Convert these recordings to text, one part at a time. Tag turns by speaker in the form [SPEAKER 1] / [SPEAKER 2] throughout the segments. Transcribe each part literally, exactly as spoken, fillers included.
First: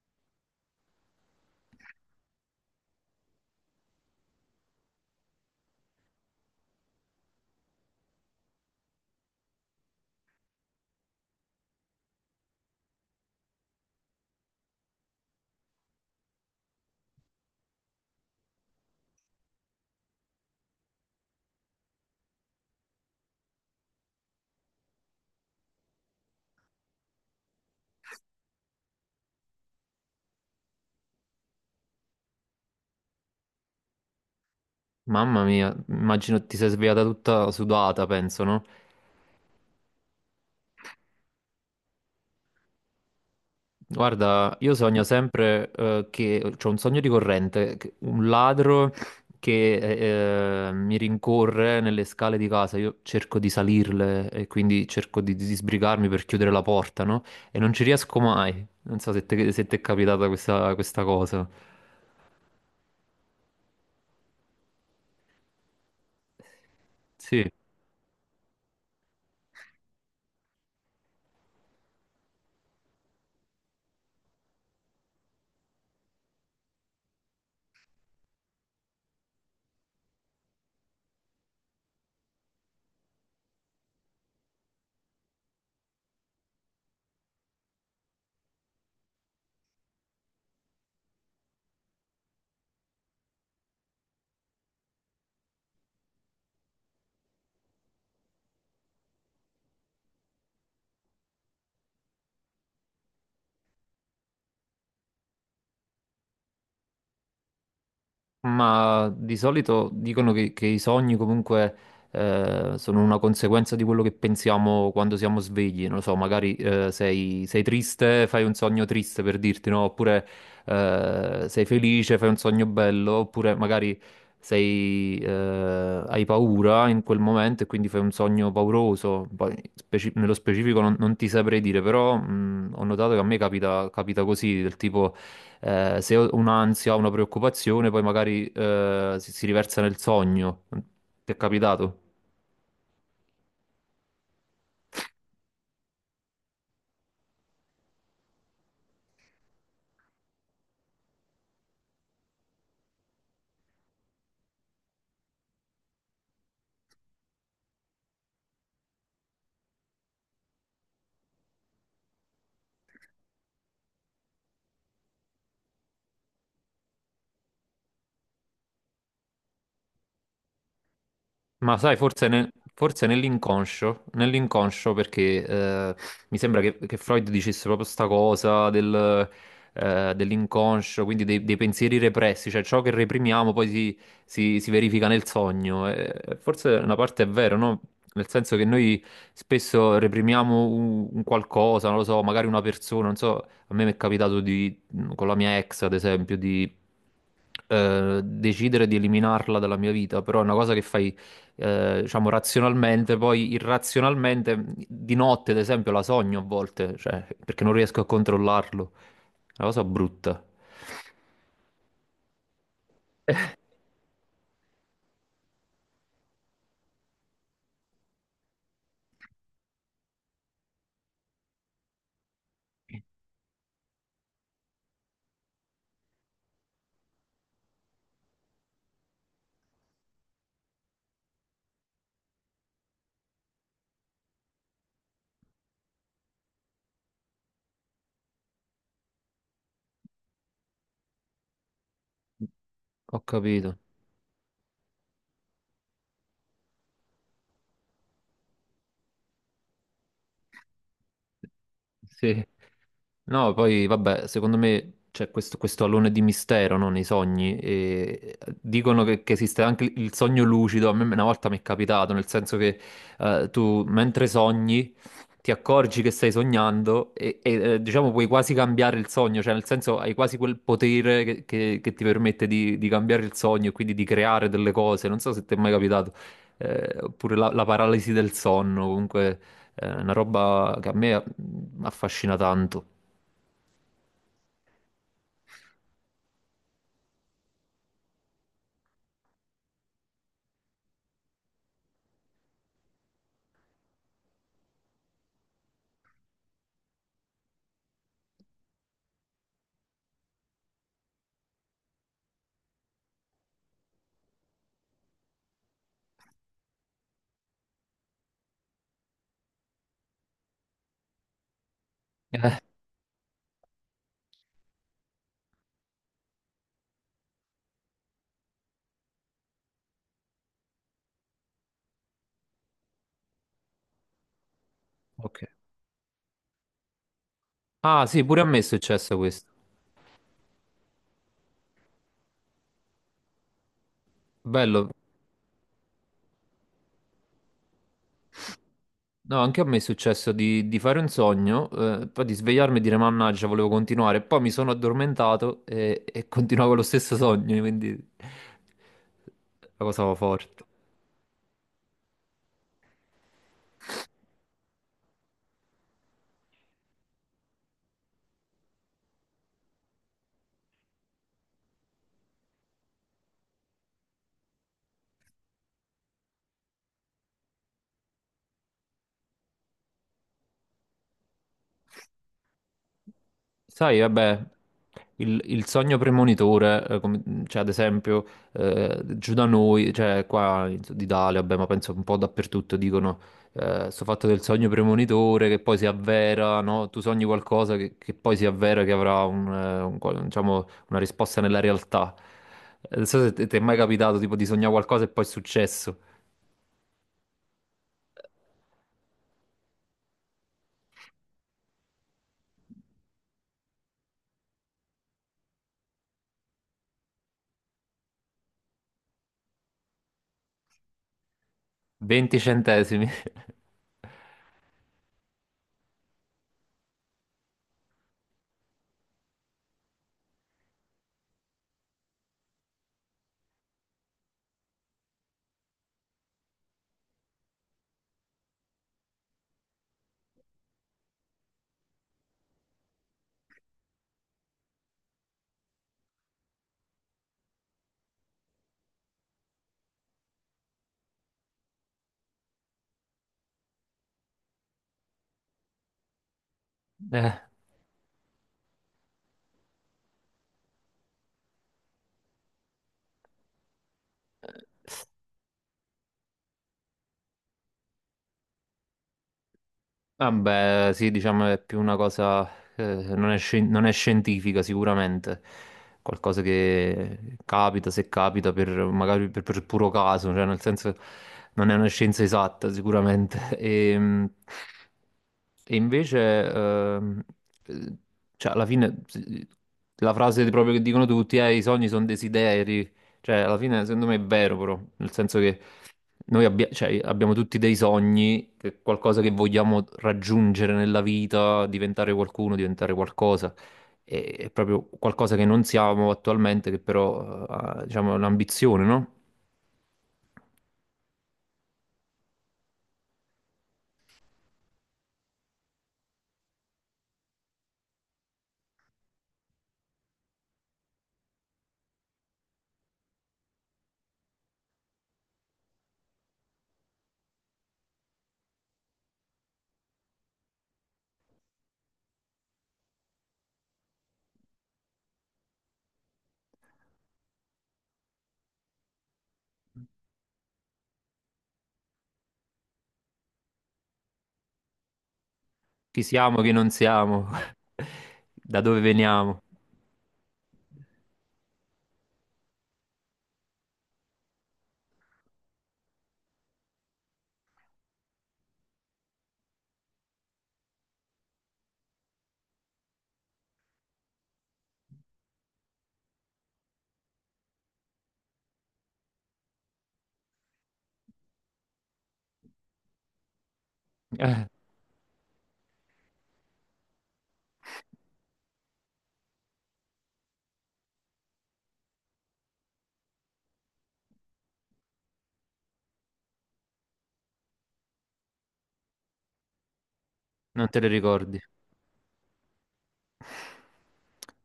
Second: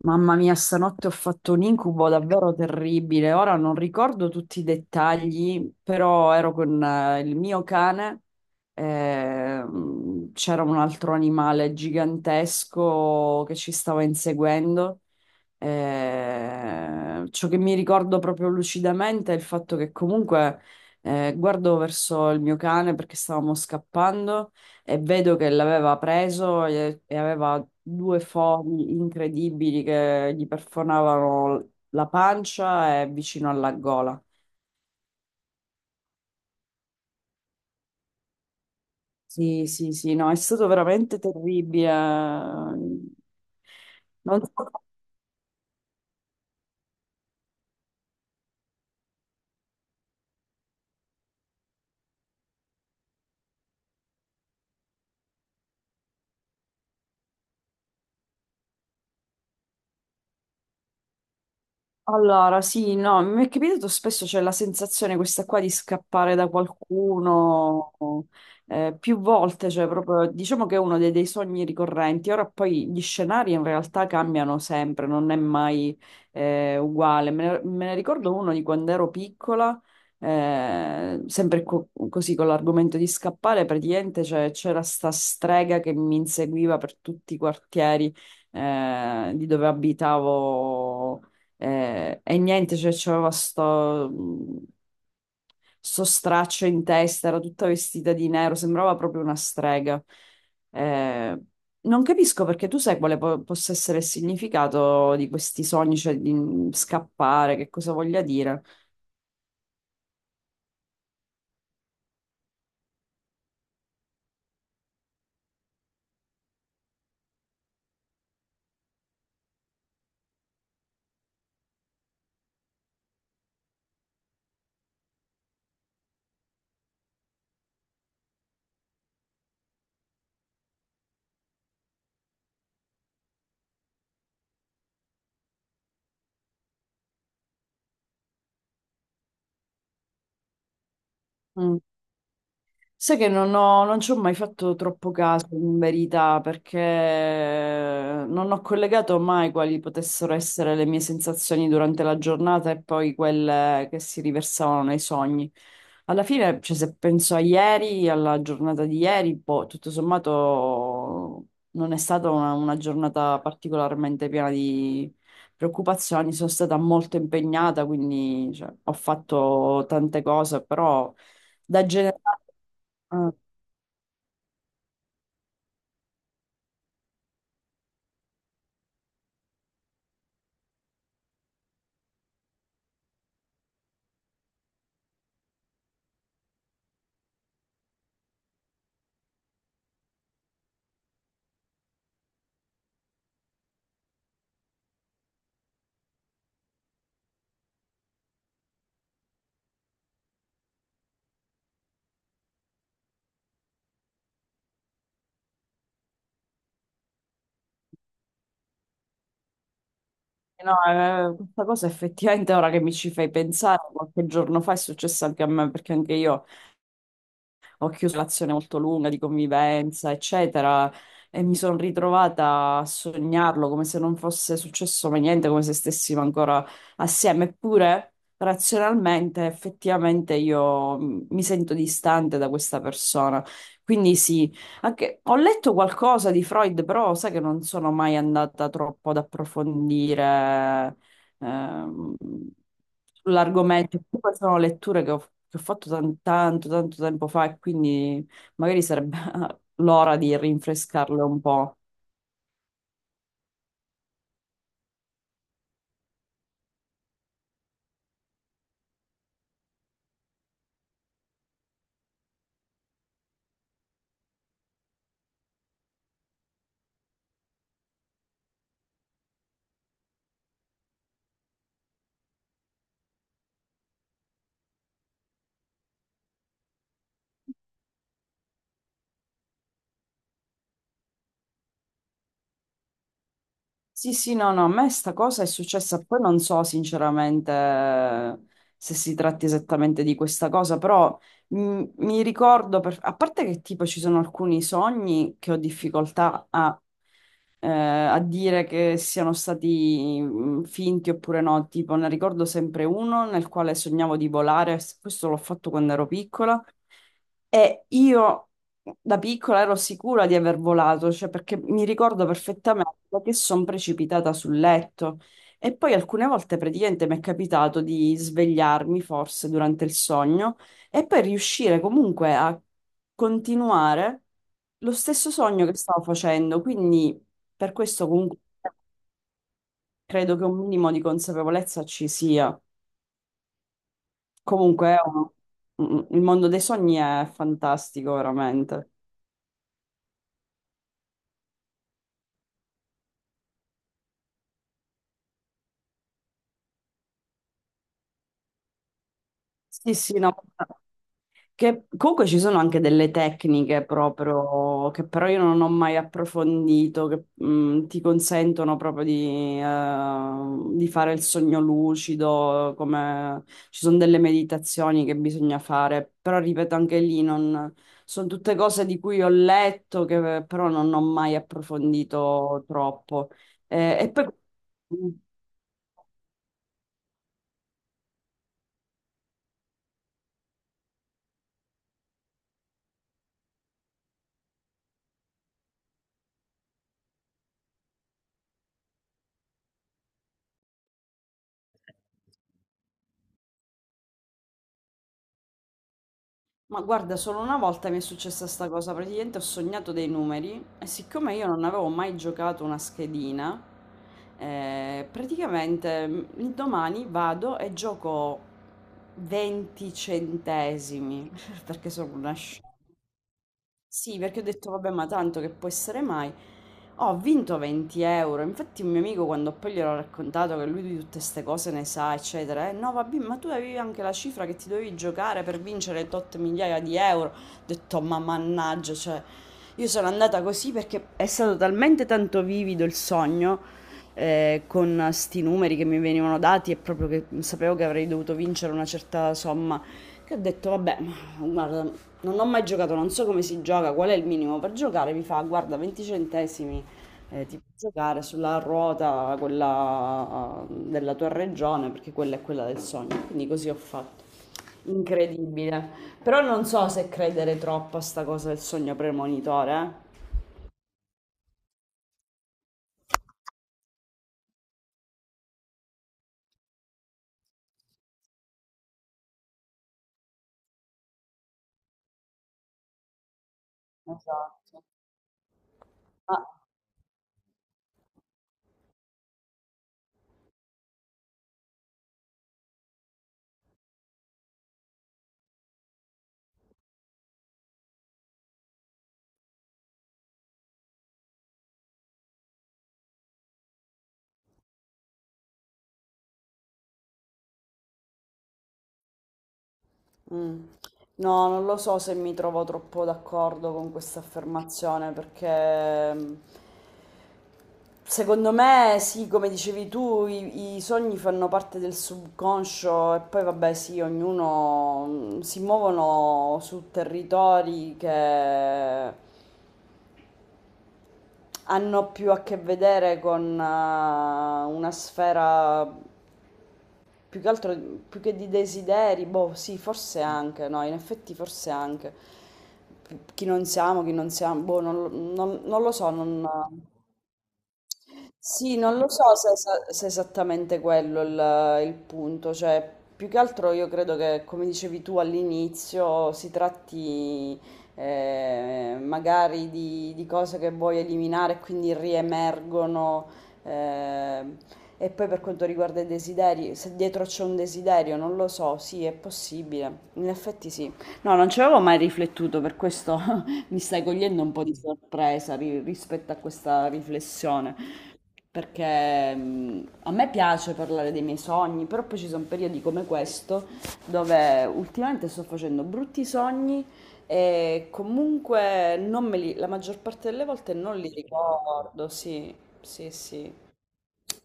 [SPEAKER 1] Mamma mia, stanotte ho fatto un incubo davvero terribile. Ora non ricordo tutti i dettagli, però ero con eh, il mio cane. Ehm, c'era un altro animale gigantesco che ci stava inseguendo. Eh, ciò che mi ricordo proprio lucidamente è il fatto che comunque, eh, guardo verso il mio cane perché stavamo scappando e vedo che l'aveva preso e, e aveva due fori incredibili che gli perforavano la pancia e vicino alla gola.
[SPEAKER 2] Mamma mia, immagino ti sei svegliata tutta sudata, penso, no?
[SPEAKER 1] Sì, sì, sì, no, è stato veramente terribile. Non so.
[SPEAKER 2] Guarda, io sogno sempre eh, che c'ho un sogno ricorrente, che- un ladro che eh, eh, mi rincorre nelle scale di casa, io cerco di salirle e quindi cerco di, di sbrigarmi per chiudere la porta, no? E non ci riesco mai. Non so se te, se ti è capitata questa, questa cosa.
[SPEAKER 1] Allora, sì, no, mi è capitato spesso, c'è la sensazione questa qua di scappare da
[SPEAKER 2] Sì.
[SPEAKER 1] qualcuno eh, più volte, cioè proprio diciamo che è uno dei, dei sogni ricorrenti. Ora poi gli scenari in realtà cambiano sempre, non è mai eh, uguale. Me ne, me ne ricordo uno di quando ero piccola, eh, sempre co- così con l'argomento di scappare, praticamente cioè, c'era sta strega che mi inseguiva per tutti i quartieri eh, di dove abitavo. Eh, e niente, cioè c'aveva sto, mh, sto straccio in testa, era tutta vestita di nero, sembrava proprio una strega. Eh, Non capisco, perché tu sai quale po- possa essere il significato di questi sogni, cioè di mh, scappare, che cosa voglia dire.
[SPEAKER 2] Ma di solito dicono che, che i sogni comunque eh, sono una conseguenza di quello che pensiamo quando siamo svegli. Non lo so, magari eh, sei, sei triste, fai un sogno triste per dirti, no? Oppure eh, sei felice, fai un sogno bello, oppure magari sei, eh, hai paura in quel momento e quindi fai un sogno pauroso. Poi, speci- nello specifico non, non ti saprei dire, però mh, ho notato che a me capita, capita così, del tipo eh, se ho un'ansia, ho una preoccupazione, poi magari eh, si, si riversa nel sogno. Ti è
[SPEAKER 1] Mm.
[SPEAKER 2] capitato?
[SPEAKER 1] Sai che non ho- non ci ho mai fatto troppo caso, in verità, perché non ho collegato mai quali potessero essere le mie sensazioni durante la giornata e poi quelle che si riversavano nei sogni. Alla fine, cioè, se penso a ieri, alla giornata di ieri, boh, tutto sommato non è stata una, una giornata particolarmente piena di preoccupazioni, sono stata molto impegnata, quindi, cioè, ho fatto tante cose, però
[SPEAKER 2] Ma
[SPEAKER 1] da
[SPEAKER 2] sai,
[SPEAKER 1] generale...
[SPEAKER 2] forse, ne- forse
[SPEAKER 1] eh,
[SPEAKER 2] nell'inconscio, nell'inconscio perché eh, mi sembra che, che Freud dicesse proprio sta cosa del, eh, dell'inconscio, quindi dei, dei pensieri repressi, cioè ciò che reprimiamo poi si, si- si verifica nel sogno. E forse una parte è vero, no? Nel senso che noi spesso reprimiamo un, un qualcosa, non lo so, magari una persona, non so, a me mi è capitato di, con la mia ex, ad esempio, di eh, decidere di eliminarla dalla mia vita, però è una cosa che fai eh, diciamo razionalmente, poi irrazionalmente di notte, ad esempio, la sogno a volte, cioè, perché non riesco a controllarlo. È una cosa brutta.
[SPEAKER 1] No, eh, questa cosa effettivamente ora che mi ci fai pensare, qualche giorno fa è successo anche a me, perché anche io ho chiuso una relazione molto lunga di convivenza, eccetera, e mi sono ritrovata a sognarlo come se non fosse successo mai niente, come se stessimo ancora assieme. Eppure, razionalmente, effettivamente io mm, mi sento distante da questa persona. Quindi sì, anche- ho letto qualcosa di Freud, però sai che non sono mai andata troppo ad approfondire ehm,
[SPEAKER 2] Ho capito.
[SPEAKER 1] sull'argomento. Poi sono letture che ho, che ho fatto tan- tanto, tanto tempo fa, e quindi magari sarebbe l'ora di rinfrescarle un po'.
[SPEAKER 2] Sì. No, poi vabbè, secondo me c'è questo, questo alone di mistero, no, nei sogni. E dicono che, che esiste anche il il sogno lucido. A me una volta mi è capitato, nel senso che eh, tu mentre sogni ti accorgi che stai sognando e, e, eh, diciamo puoi quasi cambiare il sogno, cioè nel senso hai quasi quel potere che, che- che ti permette di, di cambiare il sogno e quindi di creare delle cose. Non so se ti è mai capitato, eh, oppure la, la paralisi del sonno, comunque è una roba che a me mm, affascina tanto.
[SPEAKER 1] Sì, sì, no, no, a me sta cosa è successa, poi non so sinceramente se si tratti esattamente di questa cosa, però mm, mi ricordo, per- a parte che tipo ci sono alcuni sogni che ho difficoltà a, eh, a dire che siano stati mm, finti oppure no. Tipo, ne ricordo sempre uno nel quale sognavo di volare, s- questo l'ho fatto quando ero piccola, e io da piccola ero sicura di aver volato, cioè perché mi ricordo
[SPEAKER 2] Eh,
[SPEAKER 1] perfettamente che sono precipitata sul letto. E poi alcune volte praticamente mi è capitato di svegliarmi forse durante il sogno e poi riuscire comunque a continuare lo stesso
[SPEAKER 2] ok.
[SPEAKER 1] sogno che stavo facendo, quindi per
[SPEAKER 2] Ah,
[SPEAKER 1] questo
[SPEAKER 2] sì,
[SPEAKER 1] comunque
[SPEAKER 2] pure a me è successo questo.
[SPEAKER 1] credo che un minimo di consapevolezza ci sia.
[SPEAKER 2] Bello.
[SPEAKER 1] Comunque è un- mm, mm, il mondo dei sogni è fantastico, veramente.
[SPEAKER 2] No, anche a me è successo di, di fare un sogno, eh, poi di svegliarmi e dire mannaggia, volevo continuare. Poi mi sono addormentato e, e continuavo lo stesso sogno, quindi la
[SPEAKER 1] Sì,
[SPEAKER 2] cosa
[SPEAKER 1] sì, no.
[SPEAKER 2] forte.
[SPEAKER 1] Che comunque ci sono anche delle tecniche proprio che però io non ho mai approfondito, che mh, ti consentono proprio di, eh, di fare il sogno lucido, come ci sono delle meditazioni che bisogna fare, però ripeto anche lì non, sono tutte cose di cui ho letto che però non ho mai approfondito troppo. Eh,
[SPEAKER 2] Sai,
[SPEAKER 1] e poi
[SPEAKER 2] vabbè,
[SPEAKER 1] mhmm,
[SPEAKER 2] il, il sogno premonitore, eh, come- cioè ad esempio eh, giù da noi, cioè qua in Sud Italia, vabbè, ma penso un po' dappertutto dicono eh, sto fatto del sogno premonitore che poi si avvera, no? Tu sogni qualcosa che, che poi si avvera, che avrà un, eh, un qual- diciamo, una risposta nella realtà. Eh, Non so se te- ti è mai capitato tipo di sognare qualcosa e poi è successo.
[SPEAKER 1] ma guarda, solo una volta mi è successa sta cosa, praticamente ho sognato dei numeri e siccome io non avevo mai giocato una schedina, eh, praticamente mm, il domani vado e gioco venti centesimi, perché sono una
[SPEAKER 2] venti
[SPEAKER 1] sciocca.
[SPEAKER 2] centesimi.
[SPEAKER 1] Sì, perché ho detto, vabbè, ma tanto che può essere mai. Ho vinto venti euro. Infatti, un mio amico, quando poi gliel'ho raccontato, che lui di tutte queste cose ne sa, eccetera, eh no, vabbè, ma tu avevi anche la cifra che ti dovevi giocare per vincere tot migliaia di euro. Ho detto, ma mannaggia, cioè, io sono andata così perché è stato talmente tanto vivido il sogno. Eh, con sti numeri che mi venivano dati, e proprio che sapevo che avrei dovuto vincere una certa somma, che ho detto, vabbè, ma guarda, non ho mai giocato, non so come si gioca, qual è il minimo per giocare. Mi fa, guarda, venti centesimi, eh, ti puoi giocare sulla ruota, quella eh, della tua regione, perché quella è quella del sogno. Quindi così ho fatto.
[SPEAKER 2] Eh.
[SPEAKER 1] Incredibile. Però non so se credere troppo a sta cosa del sogno premonitore. Eh.
[SPEAKER 2] Vabbè, sì, diciamo è più una cosa, eh, non è, scien- non è scientifica sicuramente, qualcosa che capita, se capita, per, magari per, per puro caso, cioè nel senso non è una scienza esatta sicuramente. E, mm,
[SPEAKER 1] Esatto.
[SPEAKER 2] e
[SPEAKER 1] Ah,
[SPEAKER 2] invece, ehm, eh, cioè alla fine sì, la frase proprio che dicono tutti è i sogni sono desideri, cioè, alla fine, secondo me è vero, però, nel senso che noi abbia- cioè, abbiamo tutti dei sogni, che- qualcosa che vogliamo raggiungere nella vita, diventare qualcuno, diventare qualcosa. E- È proprio qualcosa che non siamo attualmente, che però, eh, ha- diciamo, è un'ambizione, no?
[SPEAKER 1] mm. No, non lo so se mi trovo troppo d'accordo con questa affermazione perché... mm, secondo me, sì, come dicevi tu, i, i sogni fanno parte del subconscio e poi vabbè, sì, ognuno mm, si muovono su territori che hanno più a che vedere con eh, una sfera più che altro, più che di desideri, boh, sì, forse anche, no, in effetti forse anche. Chi non siamo, chi non siamo, boh, non, lo non- non lo
[SPEAKER 2] Chi
[SPEAKER 1] so,
[SPEAKER 2] siamo,
[SPEAKER 1] non...
[SPEAKER 2] chi non siamo, da
[SPEAKER 1] Sì,
[SPEAKER 2] dove
[SPEAKER 1] non lo so
[SPEAKER 2] veniamo.
[SPEAKER 1] se, esa- se è esattamente quello il, il punto, cioè più che altro io credo che, come dicevi tu all'inizio, si tratti eh, magari di, di cose che vuoi eliminare e quindi riemergono. Eh, e poi per quanto riguarda i desideri, se dietro c'è un desiderio, non lo so, sì, è possibile, in effetti sì. No, non ci avevo mai riflettuto, per questo. Mi stai cogliendo
[SPEAKER 2] Eh,
[SPEAKER 1] un po' di sorpresa ri- rispetto a questa riflessione, perché mh, a me piace parlare dei miei sogni, però poi ci sono periodi come questo dove ultimamente sto facendo brutti sogni e comunque non me li, la maggior parte delle
[SPEAKER 2] Non
[SPEAKER 1] volte
[SPEAKER 2] te le
[SPEAKER 1] non li
[SPEAKER 2] ricordi.
[SPEAKER 1] ricordo, sì, sì, sì.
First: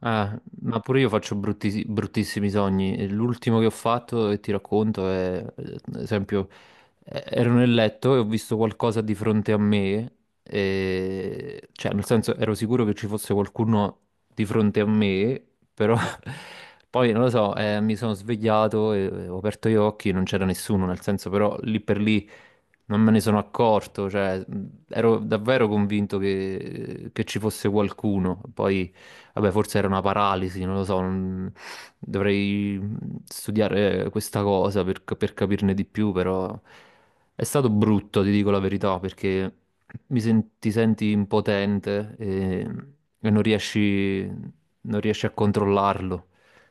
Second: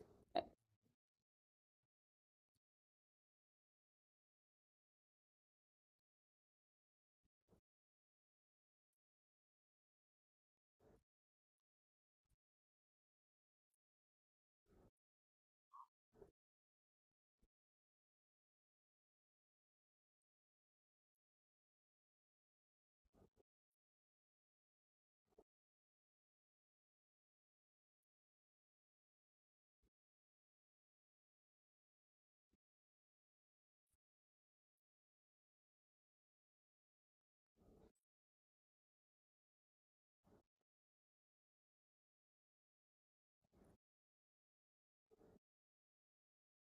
[SPEAKER 2] Ah, ma pure io faccio brutti- bruttissimi sogni. E L'ultimo che ho fatto, e ti racconto, è, ad esempio, eh, ero nel letto e ho visto qualcosa di fronte a me, e- cioè, nel senso, ero sicuro che ci fosse qualcuno di fronte a me, però poi, non lo so, eh, mi sono svegliato e e ho aperto gli occhi e non c'era nessuno, nel senso, però lì per lì non me ne sono accorto, cioè, mh, ero davvero convinto che, che ci fosse qualcuno, poi. Vabbè, forse era una paralisi, non lo so, non- dovrei studiare questa cosa per, per capirne di più, però è stato brutto, ti dico la verità, perché mi sen- ti senti impotente e, e non riesci... Non riesci a controllarlo.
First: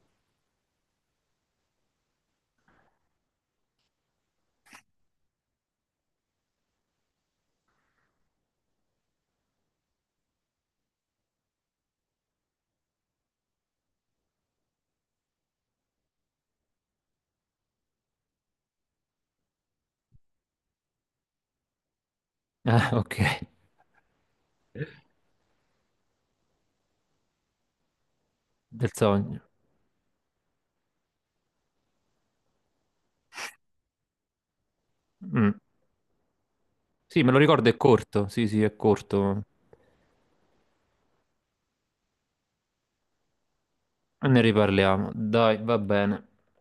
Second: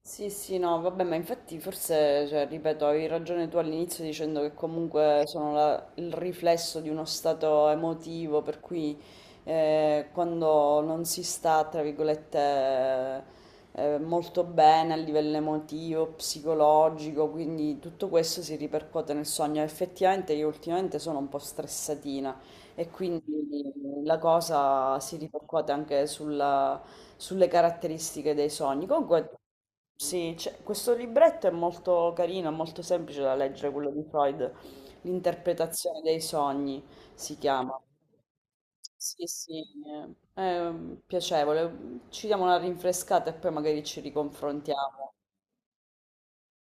[SPEAKER 1] Sì, sì, no, vabbè, ma infatti forse, cioè, ripeto, avevi ragione tu all'inizio dicendo che comunque sono la- il riflesso di uno stato emotivo, per cui eh, quando non si sta, tra virgolette, eh, eh, molto bene a livello emotivo, psicologico, quindi tutto questo si ripercuote nel sogno. Effettivamente io ultimamente sono un po' stressatina, e
[SPEAKER 2] Ah, ok,
[SPEAKER 1] quindi la cosa si ripercuote anche sulla, sulle caratteristiche dei sogni.
[SPEAKER 2] del
[SPEAKER 1] Comunque,
[SPEAKER 2] sogno.
[SPEAKER 1] sì, c'è- questo libretto è molto carino, è molto semplice da leggere, quello di Freud,
[SPEAKER 2] Mm.
[SPEAKER 1] L'interpretazione dei sogni
[SPEAKER 2] Sì, me lo
[SPEAKER 1] si
[SPEAKER 2] ricordo,
[SPEAKER 1] chiama.
[SPEAKER 2] è corto, sì, sì, è
[SPEAKER 1] Sì,
[SPEAKER 2] corto.
[SPEAKER 1] sì, eh, è piacevole. Ci diamo una rinfrescata e poi magari ci
[SPEAKER 2] Ne riparliamo,
[SPEAKER 1] riconfrontiamo.
[SPEAKER 2] dai, va bene.